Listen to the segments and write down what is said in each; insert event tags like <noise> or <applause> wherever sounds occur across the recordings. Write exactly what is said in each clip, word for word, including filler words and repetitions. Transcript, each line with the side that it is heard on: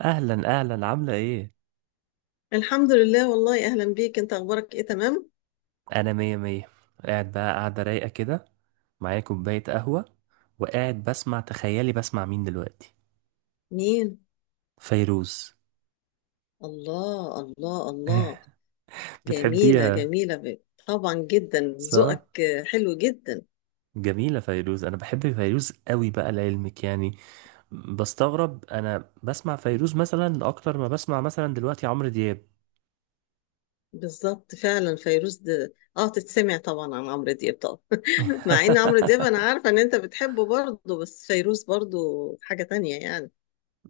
right: اهلا اهلا، عامله ايه؟
left: الحمد لله، والله أهلا بيك. أنت أخبارك إيه؟ تمام؟
right: انا مية مية. قاعد بقى، قاعده رايقه كده، معايا كوبايه قهوه. وقاعد بسمع، تخيلي بسمع مين دلوقتي؟
left: مين؟
right: فيروز.
left: الله الله الله.
right: <laughs>
left: جميلة
right: بتحبيها؟
left: جميلة ب- طبعا جدا.
right: صح؟
left: ذوقك حلو جدا.
right: جميله فيروز. انا بحب فيروز قوي بقى لعلمك يعني. بستغرب انا بسمع فيروز مثلا اكتر ما بسمع مثلا دلوقتي عمرو دياب.
left: بالظبط فعلا، فيروز ده اه تتسمع طبعا عن عمرو دياب طبعا. <laughs> مع ان عمرو دياب انا
right: <laughs>
left: عارفة ان انت بتحبه برضه، بس فيروز برضه حاجة تانية يعني.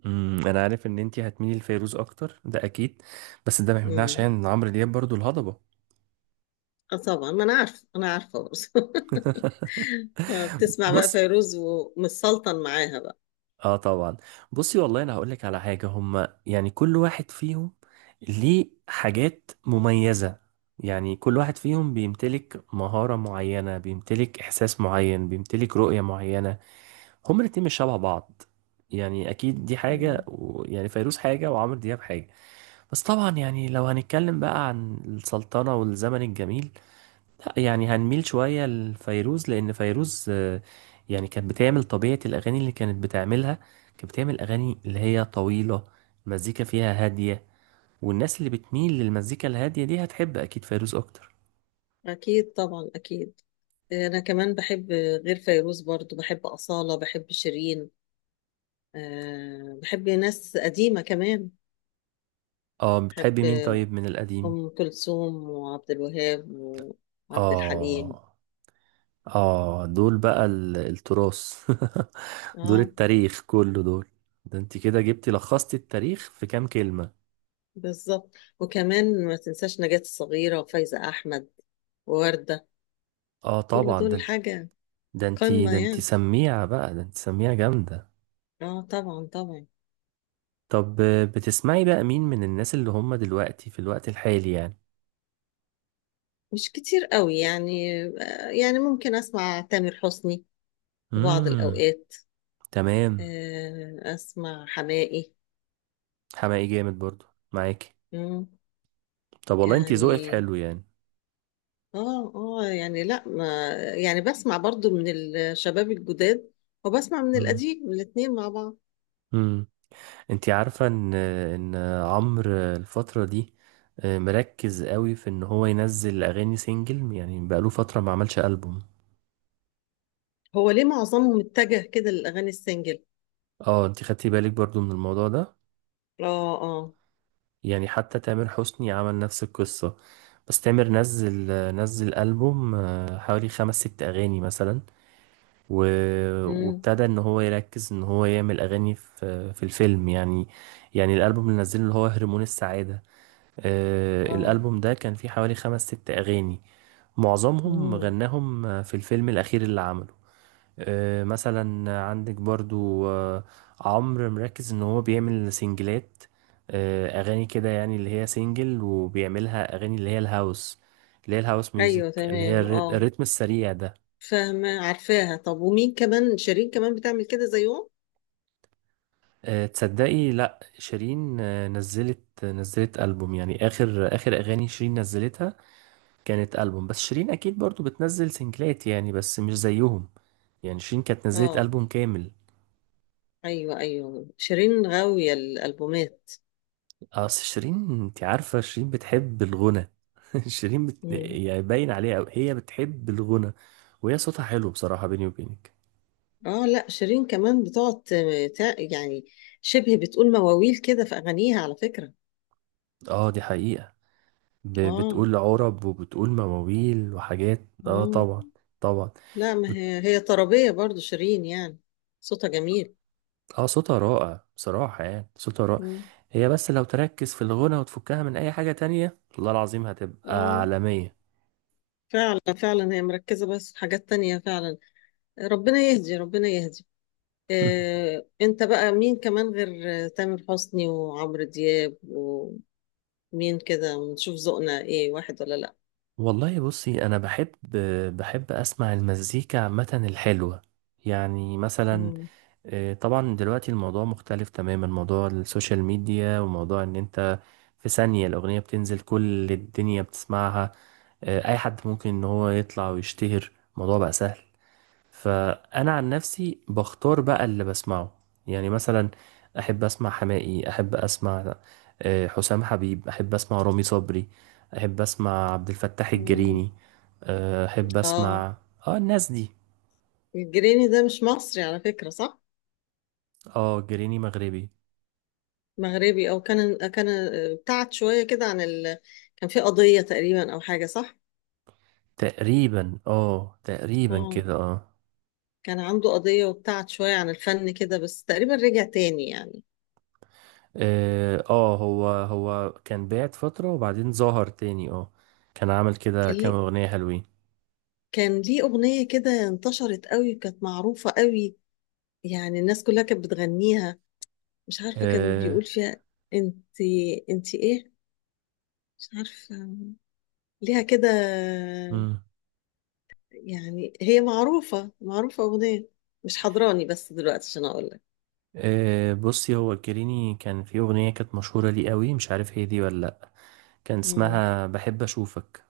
right: أمم، انا عارف ان انتي هتميلي لفيروز اكتر، ده اكيد. بس ده ما يمنعش
left: امم
right: يعني ان عمرو دياب برضو الهضبه.
left: اه طبعا، ما انا عارفة، انا عارفة برضه. <laughs> آه،
right: <laughs>
left: بتسمع بقى
right: بص.
left: فيروز ومتسلطن معاها
right: اه طبعا. بصي والله، انا هقول لك على حاجه. هما يعني كل واحد فيهم ليه حاجات مميزه. يعني كل واحد فيهم بيمتلك مهاره معينه، بيمتلك احساس معين، بيمتلك رؤيه معينه. هما الاتنين مش شبه بعض. يعني اكيد دي
left: بقى.
right: حاجه و... يعني فيروز حاجه وعمرو دياب حاجه. بس طبعا يعني لو هنتكلم بقى عن السلطنه والزمن الجميل، لا يعني هنميل شوية لفيروز، لأن فيروز آه، يعني كانت بتعمل طبيعة الأغاني اللي كانت بتعملها. كانت بتعمل أغاني اللي هي طويلة، مزيكا فيها هادية. والناس اللي بتميل للمزيكا الهادية دي هتحب أكيد فيروز أكتر.
left: أكيد طبعا، أكيد. أنا كمان بحب، غير فيروز برضو بحب أصالة، بحب شيرين. أه بحب ناس قديمة كمان.
right: اه، بتحب مين
left: بحب
right: طيب من القديم؟
left: أم كلثوم وعبد الوهاب وعبد الحليم.
right: اه، اه دول بقى ال- التراث. <laughs> دول
left: اه
right: التاريخ كله دول. ده انت كده جبتي، لخصتي التاريخ في كام كلمة.
left: بالظبط، وكمان ما تنساش نجاة الصغيرة وفايزة أحمد ووردة.
right: اه
left: كل
right: طبعا.
left: دول
right: ده
left: حاجة
right: ده انت
left: قمة
right: ده انت
left: يعني.
right: سميعة بقى، ده انت سميعة جامدة.
left: اه طبعا طبعا.
right: طب، بتسمعي بقى مين من الناس اللي هم دلوقتي في الوقت الحالي يعني؟
left: مش كتير قوي يعني، آه، يعني ممكن أسمع تامر حسني في بعض
right: امم.
left: الأوقات.
right: تمام.
left: آه، اسمع حماقي.
right: حماقي جامد برضو. معاكي؟
left: مم،
right: طب والله انتي ذوقك
left: يعني
right: حلو يعني.
left: اه اه يعني لا، ما يعني بسمع برضو من الشباب الجداد وبسمع من
right: امم.
left: القديم الاتنين مع بعض.
right: امم. انتي عارفة ان ان عمرو الفترة دي آه، مركز قوي في ان هو ينزل اغاني سينجل، يعني بقاله فترة ما عملش ألبوم.
left: هو ليه معظمهم اتجه كده للاغاني السنجل؟
right: اه، انتي خدتي بالك برضو من الموضوع ده.
left: اه اه.
right: يعني حتى تامر حسني عمل نفس القصة. بس تامر نزل، نزل ألبوم آه، حوالي خمس ست أغاني مثلا. و...
left: امم
right: وابتدى ان هو يركز، ان هو يعمل اغاني في في الفيلم يعني. يعني الالبوم اللي نزله اللي هو هرمون السعادة، آه
left: اه.
right: الالبوم ده كان فيه حوالي خمس ست اغاني. معظمهم
left: امم.
right: غناهم في الفيلم الاخير اللي عمله. آه مثلا عندك برضو آه، عمرو مركز ان هو بيعمل سنجلات. آه اغاني كده يعني اللي هي سنجل، وبيعملها اغاني اللي هي الهاوس، اللي هي الهاوس ميوزك،
left: ايوه
right: اللي هي
left: تمام
right: الري-
left: اه،
right: الريتم السريع ده.
left: فاهمه عارفاها. طب ومين كمان؟ شيرين كمان بتعمل كده زيهم؟
right: آه، تصدقي لا، شيرين آه، نزلت، نزلت ألبوم يعني. آخر آخر أغاني شيرين نزلتها كانت ألبوم. بس شيرين أكيد برضو بتنزل سنجلات يعني، بس مش زيهم. يعني شيرين كانت نزلت
left: اه
right: ألبوم كامل.
left: ايوه ايوه، شيرين غاويه الالبومات.
right: أصل شيرين، أنت عارفة شيرين بتحب الغنى. <laughs> شيرين بت...
left: مم.
right: يعني باين عليها أوي، هي بتحب الغنى. وهي صوتها حلو بصراحة، بيني وبينك.
left: اه لا، شيرين كمان بتقعد ت- تع- يعني شبه بتقول مواويل كده في اغانيها على فكرة.
right: اه دي حقيقة. ب...
left: اه.
right: بتقول عرب وبتقول مواويل وحاجات، اه
left: مم.
right: طبعا. طبعا.
left: لا، ما هي هي طربية برضو شيرين يعني، صوتها جميل.
right: اه صوتها رائع بصراحة، يعني صوتها رائع.
left: مم.
right: هي بس لو تركز في الغنى وتفكها من اي حاجة تانية، والله العظيم هتبقى
left: اه
right: عالمية.
left: فعلا فعلا، هي مركزة بس في حاجات تانية فعلا. ربنا يهدي ربنا يهدي. آه انت بقى مين كمان غير آه، تامر حسني وعمرو دياب ومين؟ كده نشوف ذوقنا ايه، واحد ولا لا.
right: والله بصي، انا بحب، بحب اسمع المزيكا عامة الحلوة. يعني مثلا
left: مم.
right: آه، طبعا دلوقتي الموضوع مختلف تماما، موضوع السوشيال ميديا، وموضوع ان انت في ثانية الاغنية بتنزل كل الدنيا بتسمعها. آه، اي حد ممكن ان هو يطلع ويشتهر، الموضوع بقى سهل. فانا عن نفسي بختار بقى اللي بسمعه، يعني مثلا احب اسمع حماقي، احب اسمع آه، حسام حبيب، احب اسمع رامي صبري، احب اسمع عبد الفتاح
left: مم.
right: الجريني. آه، احب
left: اه.
right: اسمع، اه الناس دي.
left: الجريني ده مش مصري على فكرة، صح؟
right: اه، جريني مغربي.
left: مغربي، او كان كان ابتعد شويه كده عن ال... كان في قضيه تقريبا او حاجه، صح.
right: تقريبا اه، تقريبا
left: اه،
right: كده اه.
left: كان عنده قضيه وابتعد شويه عن الفن كده، بس تقريبا رجع تاني يعني.
right: اه آه، هو هو كان بعد فترة وبعدين ظهر تاني اه. كان عامل كده
left: كان
right: كام
left: ليه،
right: اغنية حلوين.
left: كان ليه اغنيه كده انتشرت قوي، كانت معروفه قوي يعني. الناس كلها كانت بتغنيها. مش عارفه كان بيقول فيها انت، انت ايه، مش عارفه ليها كده
right: اه
left: يعني. هي معروفه معروفه اغنيه، مش حضراني بس دلوقتي عشان اقول
right: أه بصي، هو كريني كان في أغنية كانت مشهورة ليه قوي، مش عارف هي دي ولا لأ. كان
left: لك.
right: اسمها بحب أشوفك.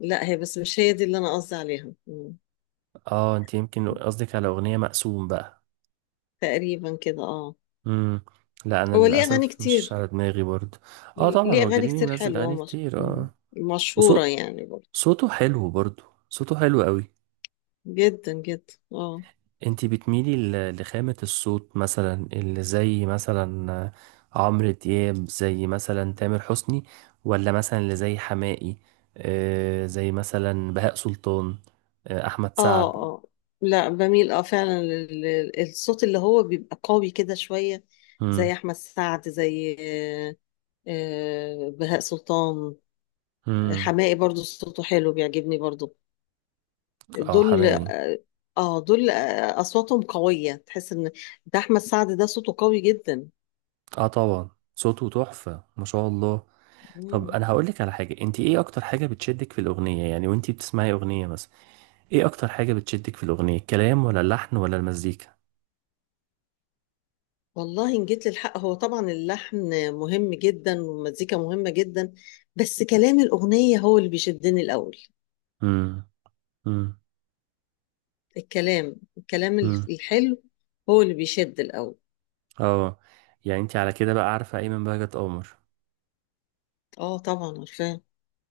left: لا، هي بس مش هي دي اللي انا قصدي عليها. مم.
right: اه، انت يمكن قصدك على أغنية مقسوم بقى.
left: تقريبا كده اه.
right: مم. لا أنا
left: هو ليه اغاني
right: للأسف مش
left: كتير،
right: على دماغي برضه. اه طبعا
left: ليه
right: هو
left: اغاني
right: كريني
left: كتير
right: منزل
left: حلوه
right: أغاني
left: ومش...
right: كتير
left: مم.
right: اه.
left: مشهوره
right: وصوت
left: يعني برضه.
right: صوته حلو برضه، صوته حلو قوي.
left: جدا جدا اه.
right: انتي بتميلي ل- لخامة الصوت، مثلا اللي زي مثلا آه، عمرو دياب، زي مثلا تامر حسني، ولا مثلا اللي زي حماقي، آه زي مثلا بهاء سلطان، آه احمد
left: اه
right: سعد.
left: اه لا بميل اه فعلا لل- لل- الصوت اللي هو بيبقى قوي كده شويه،
right: مم.
left: زي احمد سعد، زي آه، آه، بهاء سلطان.
right: مم.
left: حماقي برضه صوته حلو بيعجبني برضه.
right: اه
left: دول
right: حماقي.
left: اه. آه، دول آه، اصواتهم قويه، تحس ان ده احمد سعد، ده صوته قوي جدا.
right: اه طبعا، صوته تحفة ما شاء الله. طب
left: مم.
right: انا هقولك على حاجة، انتي ايه اكتر حاجة بتشدك في الاغنية يعني وانتي بتسمعي اغنية مثلا؟ ايه اكتر حاجة بتشدك في الاغنية؟ الكلام ولا اللحن ولا المزيكا؟
left: والله ان جيت للحق هو طبعا اللحن مهم جدا، والمزيكا مهمة جدا، بس كلام الأغنية هو اللي بيشدني الأول.
right: مم. مم.
left: الكلام، الكلام
right: مم.
left: الحلو هو اللي بيشد الأول.
right: اه، يعني انت على كده بقى عارفة ايمن بهجت قمر.
left: اه طبعا عارفاه.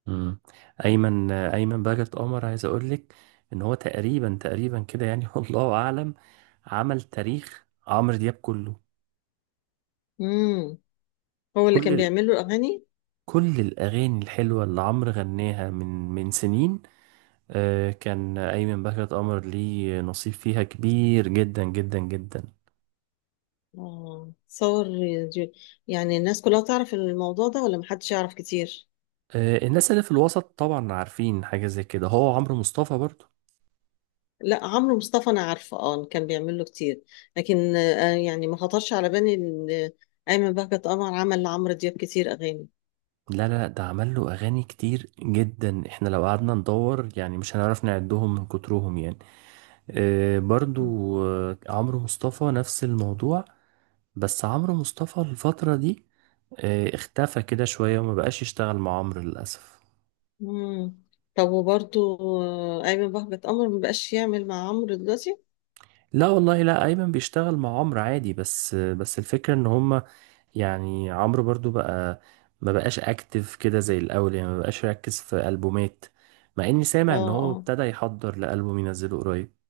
right: امم. ايمن ايمن بهجت قمر، عايز اقول لك ان هو تقريبا، تقريبا كده يعني، <laughs> والله اعلم عمل تاريخ عمرو دياب كله.
left: امم. هو اللي
right: كل
left: كان
right: ال...
left: بيعمل له الأغاني.
right: كل الاغاني الحلوة اللي عمرو غناها من من سنين آه، كان ايمن بهجت قمر ليه نصيب فيها كبير جدا جدا جدا.
left: اه. صور دي- يعني الناس كلها تعرف الموضوع ده ولا محدش يعرف كتير؟
right: آه، الناس اللي في الوسط طبعا عارفين حاجة زي كده. هو عمرو مصطفى برضه.
left: لا، عمرو مصطفى انا عارفه، اه كان بيعمل له كتير. لكن آه يعني ما خطرش على بالي ان ايمن بهجت قمر عمل لعمرو دياب كتير اغاني.
right: لا لا لا، ده عمل له اغاني كتير جدا، احنا لو قعدنا ندور يعني مش هنعرف نعدهم من كترهم يعني. آه برضو، آه عمرو مصطفى نفس الموضوع. بس عمرو مصطفى الفترة دي آه اختفى كده شوية وما بقاش يشتغل مع عمرو للأسف.
left: مم. طب وبرضو آه، أيمن بهجت قمر مبقاش يعمل مع عمرو دلوقتي؟
right: لا والله، لا ايمن بيشتغل مع عمرو عادي، بس آه، بس الفكرة ان هما يعني، عمرو برضو بقى ما بقاش اكتف كده زي الاول، يعني ما بقاش يركز في ألبومات. مع اني
left: اه
right: سامع ان هو
left: اه.
right: ابتدى يحضر لألبوم ينزله قريب.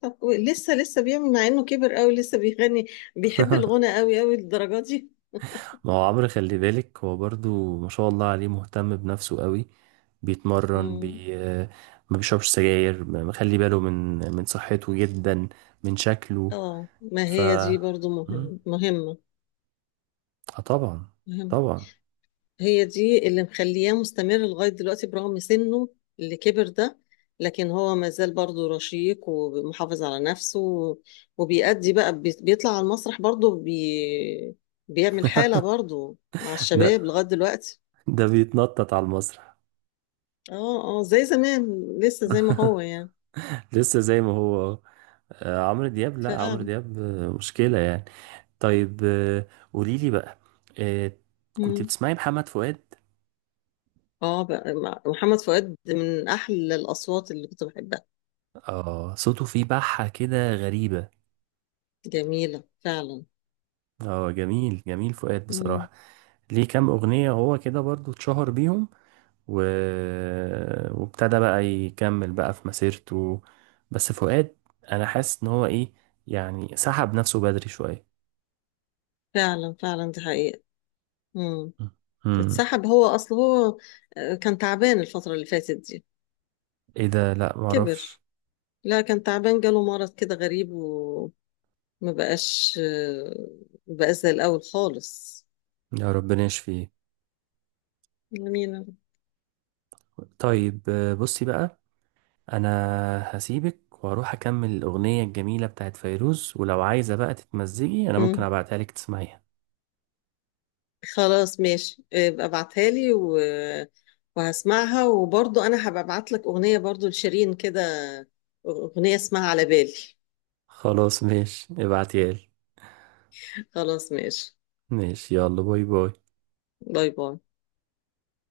left: طب كو- لسه لسه بيعمل؟ مع انه كبر قوي لسه بيغني، بيحب الغنى قوي قوي للدرجة دي.
right: ما هو عمرو خلي بالك، هو برضو ما شاء الله عليه مهتم بنفسه قوي. بيتمرن،
left: مم.
right: بي ما بيشربش سجاير، ما- مخلي باله من من صحته جدا، من شكله.
left: اه ما
right: ف
left: هي دي برضو
right: مم.
left: مهمة، مهمة،
right: اه طبعا.
left: مهمة.
right: طبعا.
left: هي دي اللي مخلياه مستمر لغاية دلوقتي برغم سنه اللي كبر ده، لكن هو ما زال برضه رشيق ومحافظ على نفسه، وبيأدي بقى بي- بيطلع على المسرح برضه بي... بيعمل حالة برضه مع
right: <laughs> ده
left: الشباب لغاية دلوقتي.
right: ده بيتنطط على المسرح.
left: اه اه زي زمان، لسه زي ما هو يعني.
right: لسه زي ما هو. آه، عمرو دياب، لا عمرو
left: فعلا.
right: دياب آه، مشكلة يعني. طيب آه، قولي لي بقى آه، كنت
left: مم.
right: بتسمعي محمد فؤاد؟
left: اه بقى مع- محمد فؤاد من أحلى الأصوات اللي كنت بحبها.
right: اه صوته فيه بحة كده غريبة.
left: جميلة فعلا.
right: اه جميل، جميل فؤاد
left: مم.
right: بصراحة. ليه كام أغنية هو كده برضو اتشهر بيهم، و... وابتدى بقى يكمل بقى في مسيرته. بس فؤاد، أنا حاسس إن هو إيه، يعني سحب نفسه بدري شوية.
left: فعلا فعلا، دي حقيقة. مم.
right: امم.
left: اتسحب. هو اصل هو آه، كان تعبان الفترة اللي فاتت دي.
right: إيه ده؟ لأ، معرفش.
left: كبر. لا كان تعبان، جاله مرض كده غريب وما بقاش آه، ما بقاش زي الاول خالص.
right: يا ربنا يشفيه.
left: امين يا رب.
right: طيب آه، بصي بقى. أنا هسيبك وهروح أكمل الأغنية الجميلة بتاعت فيروز، ولو عايزة بقى تتمزجي أنا ممكن
left: مم.
right: أبعتها لك تسمعيها.
left: خلاص ماشي، ابقى ابعتها لي و... وهسمعها، وبرضو انا هبقى ابعت لك اغنية برضو لشيرين كده، اغنية اسمها على بالي.
right: خلاص ماشي، ابعتيها لي.
left: خلاص ماشي.
right: ماشي، يلا باي باي.
left: باي باي.